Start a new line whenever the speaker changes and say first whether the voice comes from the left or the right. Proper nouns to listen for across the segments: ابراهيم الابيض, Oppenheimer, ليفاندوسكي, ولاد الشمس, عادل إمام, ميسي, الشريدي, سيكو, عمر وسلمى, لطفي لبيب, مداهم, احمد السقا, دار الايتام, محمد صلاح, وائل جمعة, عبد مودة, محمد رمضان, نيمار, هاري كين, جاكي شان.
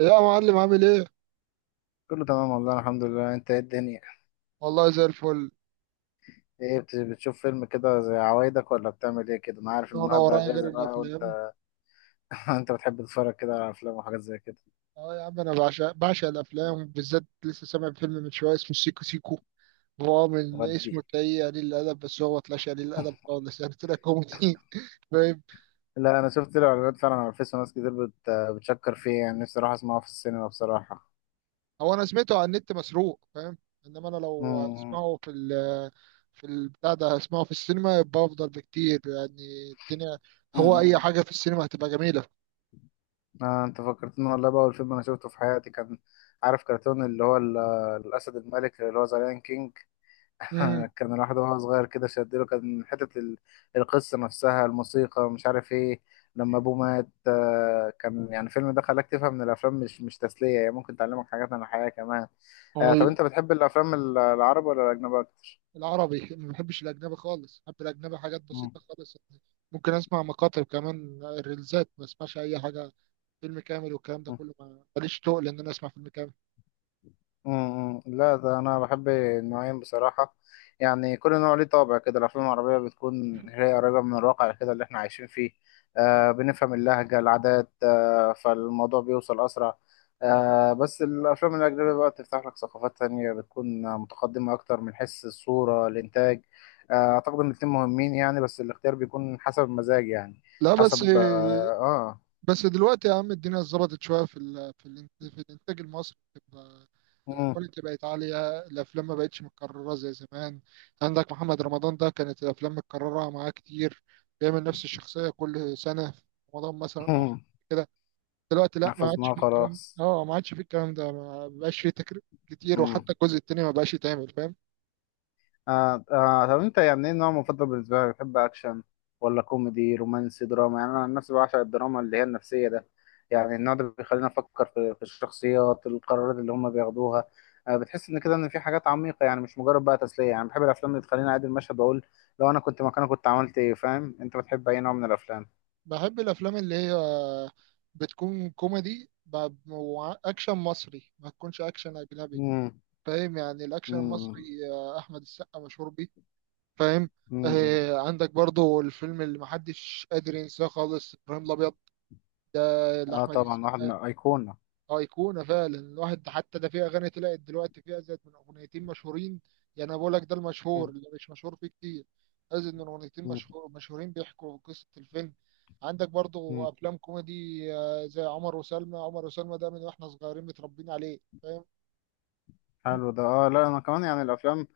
right: يا معلم عامل ايه؟
left: كله تمام والله الحمد لله. انت ايه الدنيا؟
right: والله زي الفل.
left: ايه بتشوف فيلم كده زي عوايدك، ولا بتعمل ايه كده؟ انا عارف
right: انا
left: النهارده
right: ورايا غير
left: اجازه بقى، وانت؟
right: الافلام.
left: انت بتحب تتفرج كده على افلام وحاجات زي كده؟
right: اه يا عم انا بعشق الافلام، بالذات لسه سامع فيلم من شويه اسمه سيكو سيكو. هو من
left: ودي.
right: اسمه تلاقيه قليل الادب، بس هو طلعش قليل الادب خالص، يعني طلع كوميدي. فاهم؟
left: لا، انا شفت له اعلانات فعلا على الفيس وناس كتير بتشكر فيه. يعني نفسي اروح اسمعه في السينما بصراحه.
right: هو انا سمعته على النت مسروق، فاهم. انما انا لو
left: امم.
right: اسمعه في البتاع ده، هسمعه في السينما يبقى افضل بكتير، يعني الدنيا. هو
left: امم.
right: اي حاجه في السينما هتبقى جميله.
left: آه، انت فكرتني والله. بقى اول فيلم انا شفته في حياتي كان عارف كرتون اللي هو الاسد الملك، اللي هو ذا لايون. كان الواحد وهو صغير كده شدله، كان حتة القصة نفسها، الموسيقى مش عارف ايه. لما ابوه مات، كان يعني الفيلم ده خلاك تفهم ان الافلام مش تسلية، هي ممكن تعلمك حاجات عن الحياة كمان. آه، طب
right: امم
left: انت بتحب الافلام العربي ولا الاجنبي اكتر؟
right: العربي. ما بحبش الأجنبي خالص، بحب الأجنبي حاجات بسيطة خالص يعني. ممكن أسمع مقاطع كمان، ريلزات، ما أسمعش أي حاجة فيلم كامل. والكلام ده
left: مم.
right: كله، ماليش تقل إن أنا أسمع فيلم كامل.
left: لا، ده انا بحب النوعين بصراحه. يعني كل نوع ليه طابع كده. الافلام العربيه بتكون هي قريبه من الواقع كده اللي احنا عايشين فيه. آه، بنفهم اللهجه، العادات، فالموضوع بيوصل اسرع. آه، بس الافلام الاجنبيه بقى تفتح لك ثقافات تانية، بتكون متقدمه اكتر من حيث الصوره، الانتاج. آه، اعتقد ان الاتنين مهمين يعني، بس الاختيار بيكون حسب المزاج يعني.
right: لا بس
left: حسب. اه, آه.
right: بس دلوقتي يا عم الدنيا اتظبطت شوية في الإنتاج المصري، بتبقى الكواليتي بقت عالية، الأفلام ما بقتش متكررة زي زمان. عندك محمد رمضان ده كانت الأفلام متكررة معاه كتير، بيعمل نفس الشخصية كل سنة في رمضان مثلا أو
left: مم.
right: كده. دلوقتي لا، ما عادش
left: حفظناه
right: فيه الكلام،
left: خلاص.
right: اه ما عادش فيه الكلام ده، ما بقاش فيه تكرير كتير،
left: مم.
right: وحتى الجزء التاني ما بقاش يتعمل، فاهم.
left: آه آه، طب انت يعني ايه النوع المفضل بالنسبه لك؟ بتحب اكشن ولا كوميدي، رومانسي، دراما؟ يعني انا عن نفسي بعشق الدراما اللي هي النفسيه ده. يعني النوع ده بيخلينا نفكر في الشخصيات، القرارات اللي هم بياخدوها. آه، بتحس ان كده ان في حاجات عميقه، يعني مش مجرد بقى تسليه. يعني بحب الافلام اللي تخليني اعيد المشهد واقول لو انا كنت مكانه كنت عملت ايه، فاهم؟ انت بتحب اي نوع من الافلام؟
right: بحب الافلام اللي هي بتكون كوميدي واكشن مصري، ما تكونش اكشن اجنبي.
left: امم.
right: فاهم؟ يعني الاكشن المصري
left: امم.
right: احمد السقا مشهور بيه، فاهم.
left: امم.
right: آه عندك برضو الفيلم اللي محدش قادر ينساه خالص، ابراهيم الابيض ده
left: اه،
right: لاحمد
left: طبعا واحد من
right: السقا.
left: ايقونه.
right: ايقونه فعلا، الواحد حتى ده في اغاني طلعت دلوقتي فيها، زاد من اغنيتين مشهورين. يعني انا بقول لك ده المشهور، اللي مش مشهور فيه كتير ازيد من اغنيتين مشهورين بيحكوا قصه الفيلم. عندك برضو افلام كوميدي زي عمر وسلمى، عمر وسلمى ده من واحنا صغيرين متربيين عليه، فاهم.
left: حلو ده. اه، لا انا كمان يعني الافلام،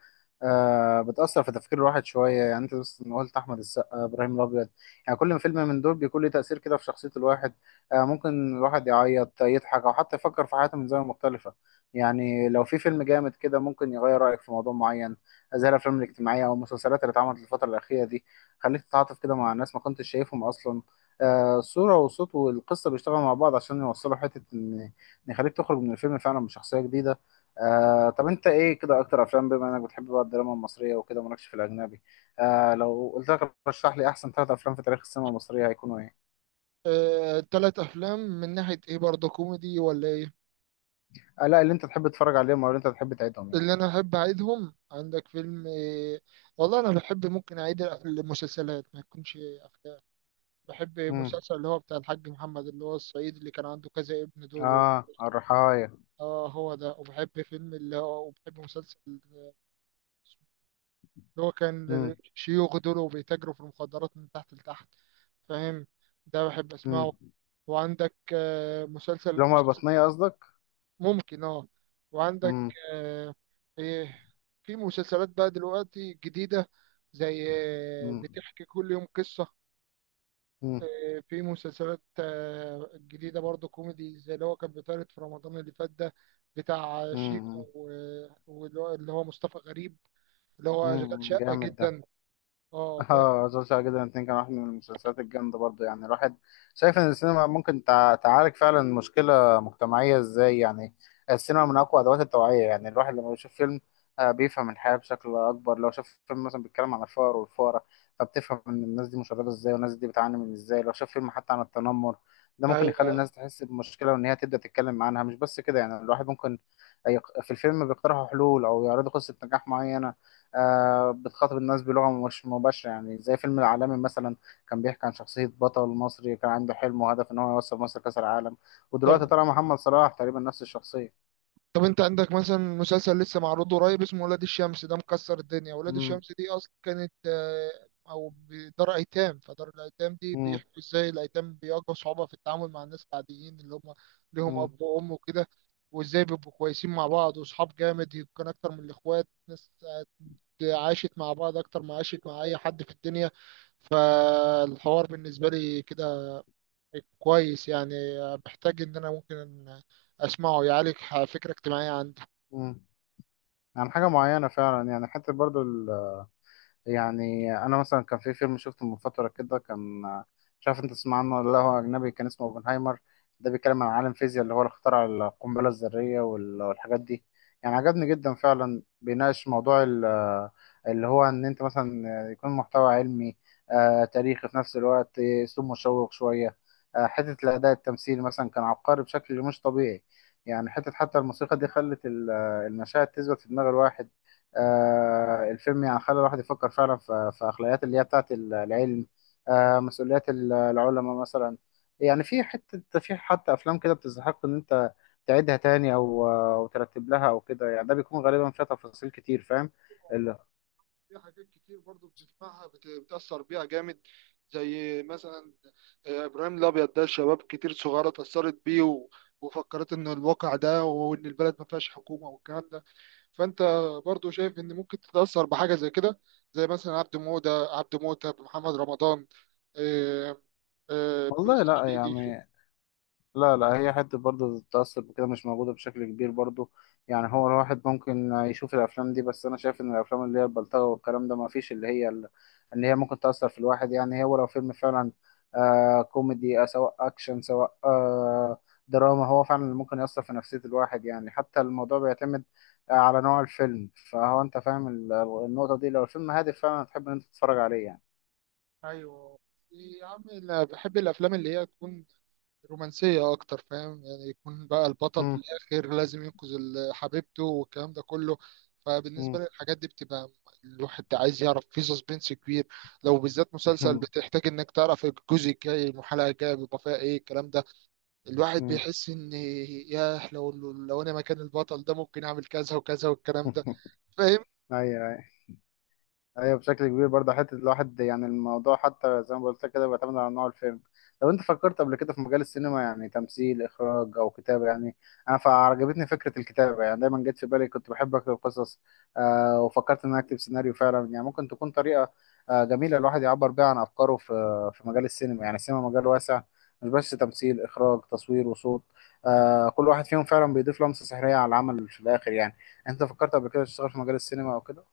left: آه، بتاثر في تفكير الواحد شويه. يعني انت بس إن قلت احمد السقا، ابراهيم الابيض، يعني كل فيلم من دول بيكون له تاثير كده في شخصيه الواحد. آه، ممكن الواحد يعيط، يضحك، او حتى يفكر في حياته من زاويه مختلفه. يعني لو في فيلم جامد كده ممكن يغير رايك في موضوع معين، زي الافلام الاجتماعيه او المسلسلات اللي اتعملت الفتره الاخيره دي. خليك تتعاطف كده مع الناس ما كنتش شايفهم اصلا. آه، الصوره والصوت والقصه بيشتغلوا مع بعض عشان يوصلوا حته إن يخليك تخرج من الفيلم فعلا بشخصيه جديده. آه، طب انت ايه كده اكتر افلام؟ بما انك بتحب بقى الدراما المصريه وكده مالكش في الاجنبي، آه، لو قلت لك رشح لي احسن ثلاث افلام في تاريخ السينما المصريه هيكونوا ايه؟
right: تلات افلام من ناحيه ايه؟ برضو كوميدي ولا ايه؟
left: آه، لا، اللي انت تحب تتفرج عليهم او اللي انت تحب تعيدهم يعني.
right: اللي انا احب اعيدهم، عندك فيلم والله انا بحب ممكن اعيد المسلسلات ما يكونش افلام. بحب
left: امم.
right: مسلسل اللي هو بتاع الحاج محمد، اللي هو الصعيدي، اللي كان عنده كذا ابن دول و-
left: اه، الرحايا.
right: اه هو ده. وبحب فيلم اللي هو، وبحب مسلسل اللي هو كان
left: امم.
right: شيوخ دول وبيتاجروا في المخدرات من تحت لتحت، فاهم. ده بحب اسمعه.
left: امم.
right: وعندك مسلسل
left: اللي هم
right: مسلسل-
left: البطنيه قصدك؟
right: ممكن اه. وعندك
left: امم.
right: آه، ايه، في مسلسلات بقى دلوقتي جديدة زي
left: امم.
right: بتحكي كل يوم قصة.
left: امم.
right: في مسلسلات جديدة برضه كوميدي زي اللي هو كان بيتعرض في رمضان اللي فات ده، بتاع شيكو
left: امم.
right: واللي هو، اللي هو مصطفى غريب، اللي هو شغال شقة
left: جامد ده.
right: جدا، اه فاهم.
left: اه، مسلسل عادل جدا الاتنين كان واحد من المسلسلات الجامدة برضه. يعني الواحد شايف ان السينما ممكن تعالج فعلا مشكلة مجتمعية ازاي؟ يعني السينما من اقوى ادوات التوعية. يعني الواحد لما بيشوف فيلم، آه، بيفهم الحياة بشكل اكبر. لو شاف فيلم مثلا بيتكلم عن الفقر والفقراء، فبتفهم ان الناس دي مشردة ازاي والناس دي بتعاني من ازاي. لو شاف فيلم حتى عن التنمر، ده ممكن يخلي
right: ايوه.
left: الناس تحس بمشكلة وان هي تبدأ تتكلم عنها. مش بس كده، يعني الواحد ممكن في الفيلم بيقترحوا حلول او يعرضوا قصة نجاح معينة. آه، بتخاطب الناس بلغة مش مباشرة. يعني زي فيلم العالمي مثلا، كان بيحكي عن شخصية بطل مصري كان عنده حلم وهدف إن هو يوصل مصر كأس العالم. ودلوقتي
right: طب
left: طلع محمد صلاح تقريبا نفس الشخصية.
right: طب انت عندك مثلا مسلسل لسه معروض قريب اسمه ولاد الشمس، ده مكسر الدنيا. ولاد
left: مم.
right: الشمس دي اصلا كانت او دار ايتام. فدار الايتام دي
left: مم.
right: بيحكوا ازاي الايتام بيواجهوا صعوبة في التعامل مع الناس العاديين اللي هم ليهم
left: مم.
right: اب وام وكده. وازاي بيبقوا كويسين مع بعض واصحاب جامد، يمكن اكتر من الاخوات، ناس عاشت مع بعض اكتر ما عاشت مع اي حد في الدنيا. فالحوار بالنسبة لي كده كويس يعني، محتاج ان انا ممكن اسمعه، يعالج فكرة اجتماعية عندي.
left: مم. عن حاجة معينة فعلا، يعني حتى برضو، يعني انا مثلا كان في فيلم شفته من فتره كده، كان مش عارف انت تسمع عنه ولا لا، هو اجنبي كان اسمه اوبنهايمر. ده بيتكلم عن عالم فيزياء اللي هو اللي اخترع القنبله الذريه والحاجات دي. يعني عجبني جدا فعلا، بيناقش موضوع اللي هو ان انت مثلا يكون محتوى علمي، آه، تاريخي في نفس الوقت، اسلوب مشوق شويه. آه، حته الاداء التمثيلي مثلا كان عبقري بشكل مش طبيعي. يعني حتى الموسيقى دي خلت المشاهد تثبت في دماغ الواحد. آه، الفيلم يعني خلى الواحد يفكر فعلا في أخلاقيات اللي هي بتاعت العلم. آه، مسؤوليات العلماء مثلا. يعني في حتى أفلام كده بتستحق إن أنت تعيدها تاني أو ترتب لها أو كده. يعني ده بيكون غالبا فيها تفاصيل كتير، فاهم؟ ال-
right: في حاجات كتير برضو بتسمعها، بتأثر بيها جامد، زي مثلا إبراهيم الأبيض ده، شباب كتير صغيرة اتأثرت بيه، وفكرت إن الواقع ده، وإن البلد ما فيهاش حكومة والكلام ده. فأنت برضو شايف إن ممكن تتأثر بحاجة زي كده، زي مثلا عبد مودة، عبد موتة، محمد رمضان، آه،
left: والله، لا
right: الشريدي.
left: يعني، لا لا، هي حتة برضه التأثر بكده مش موجودة بشكل كبير برضه. يعني هو الواحد ممكن يشوف الأفلام دي، بس أنا شايف إن الأفلام اللي هي البلطجة والكلام ده ما فيش، اللي هي إن هي ممكن تأثر في الواحد. يعني هو لو فيلم فعلا آه كوميدي، سواء أكشن، سواء دراما، هو فعلا اللي ممكن يأثر في نفسية الواحد. يعني حتى الموضوع بيعتمد آه على نوع الفيلم. فهو أنت فاهم النقطة دي، لو الفيلم هادف فعلا هتحب إن أنت تتفرج عليه يعني.
right: ايوه يا عم، أنا بحب الأفلام اللي هي تكون رومانسية أكتر، فاهم. يعني يكون بقى البطل في
left: مم.
right: الآخر لازم ينقذ حبيبته والكلام ده كله. فبالنسبة
left: مم.
right: لي الحاجات دي بتبقى الواحد عايز يعرف، في سسبنس كبير. لو بالذات مسلسل، بتحتاج إنك تعرف الجزء الجاي الحلقة الجاية بيبقى فيها إيه الكلام ده. الواحد
left: مم.
right: بيحس إن ياه، لو أنا مكان البطل ده ممكن أعمل كذا وكذا والكلام ده. فاهم؟
left: أيوه. ايوه بشكل كبير برضه حته الواحد. يعني الموضوع حتى زي ما قلت لك كده بيعتمد على نوع الفيلم. لو انت فكرت قبل كده في مجال السينما، يعني تمثيل، اخراج، او كتابه يعني. انا فعجبتني فكره الكتابه. يعني دايما جت في بالي، كنت بحب اكتب قصص، آه، وفكرت ان أنا اكتب سيناريو فعلا. يعني ممكن تكون طريقه آه جميله الواحد يعبر بيها عن افكاره في مجال السينما. يعني السينما مجال واسع، مش بس تمثيل، اخراج، تصوير، وصوت. آه كل واحد فيهم فعلا بيضيف لمسه سحريه على العمل في الاخر يعني. انت فكرت قبل كده تشتغل في مجال السينما او كده؟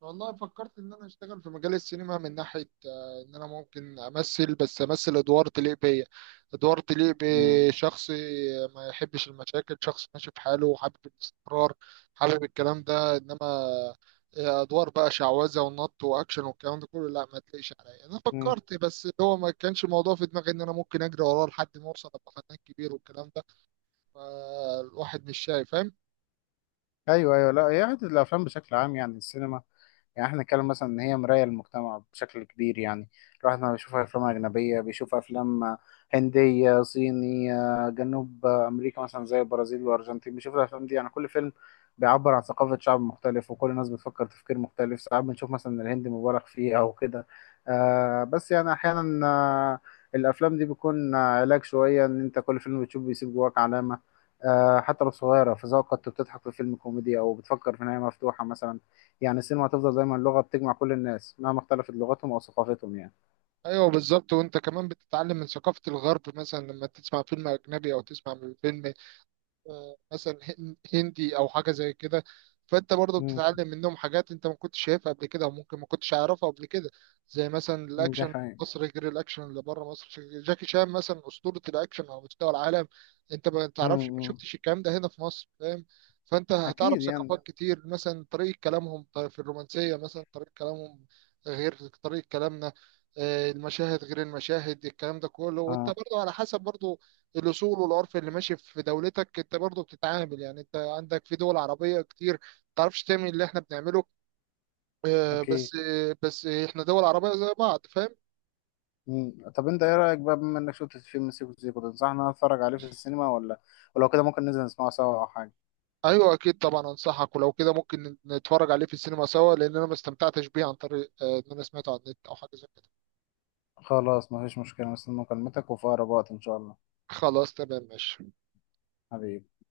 right: والله فكرت ان انا اشتغل في مجال السينما من ناحيه ان انا ممكن امثل، بس امثل ادوار تليق بيا، ادوار تليق بشخص ما يحبش المشاكل، شخص ماشي في حاله وحابب الاستقرار، حابب الكلام ده. انما ادوار بقى شعوذه ونط واكشن والكلام ده كله، لا ما تلاقيش عليا. انا
left: مم.
right: فكرت بس هو ما كانش الموضوع في دماغي ان انا ممكن اجري وراه لحد ما اوصل ابقى فنان كبير والكلام ده. فالواحد مش شايف.
left: ايوه، ايوه، لا هي حته الافلام بشكل عام. يعني السينما، يعني احنا نتكلم مثلا ان هي مراية للمجتمع بشكل كبير يعني. الواحد ما بيشوف افلام اجنبية، بيشوف افلام هندية، صينية، جنوب امريكا مثلا زي البرازيل والارجنتين. بيشوف الافلام دي، يعني كل فيلم بيعبر عن ثقافة شعب مختلف، وكل الناس بتفكر تفكير مختلف. ساعات بنشوف مثلا الهند مبالغ فيه او كده. آه بس يعني احيانا، الافلام دي بيكون علاج شوية، ان انت كل فيلم بتشوفه بيسيب جواك علامة، آه، حتى لو صغيرة في ذوقك. كنت بتضحك في فيلم كوميدي أو بتفكر في نهاية مفتوحة مثلا. يعني السينما هتفضل دايما لغة بتجمع كل الناس مهما اختلفت لغتهم أو ثقافتهم يعني.
right: ايوه بالظبط، وانت كمان بتتعلم من ثقافه الغرب مثلا لما تسمع فيلم اجنبي، او تسمع من فيلم مثلا هندي او حاجه زي كده. فانت برضو
left: امم.
right: بتتعلم منهم حاجات انت ما كنتش شايفها قبل كده، وممكن ما كنتش عارفها قبل كده. زي مثلا
left: ده
right: الاكشن،
left: حقيقي.
right: مصر غير الاكشن اللي بره مصر. جاكي شان مثلا اسطوره الاكشن على مستوى العالم، انت ما تعرفش، ما
left: امم.
right: شفتش الكلام ده هنا في مصر، فاهم. فانت
left: أكيد
right: هتعرف
left: يعني.
right: ثقافات كتير، مثلا طريقه كلامهم في الرومانسيه، مثلا طريقه كلامهم غير طريقه كلامنا، المشاهد غير المشاهد، الكلام ده كله. وانت
left: اه،
right: برضو على حسب برضو الاصول والعرف اللي ماشي في دولتك انت برضه بتتعامل. يعني انت عندك في دول عربيه كتير ما تعرفش تعمل اللي احنا بنعمله، بس
left: أكيد.
right: بس احنا دول عربيه زي بعض، فاهم.
left: مم. طب أنت إيه رأيك بقى، بما إنك شفت فيلم سيكو سيكو، تنصحنا أتفرج عليه في السينما، ولا ولو كده ممكن ننزل نسمعه سوا أو حاجة؟
right: ايوه اكيد طبعا انصحك، ولو كده ممكن نتفرج عليه في السينما سوا، لان انا ما استمتعتش بيه عن طريق ان انا سمعته على النت او حاجه زي كده.
left: خلاص، مفيش مشكلة. مستني مكالمتك وفي أقرب وقت إن شاء الله.
right: خلاص تمام ماشي.
left: حبيبي.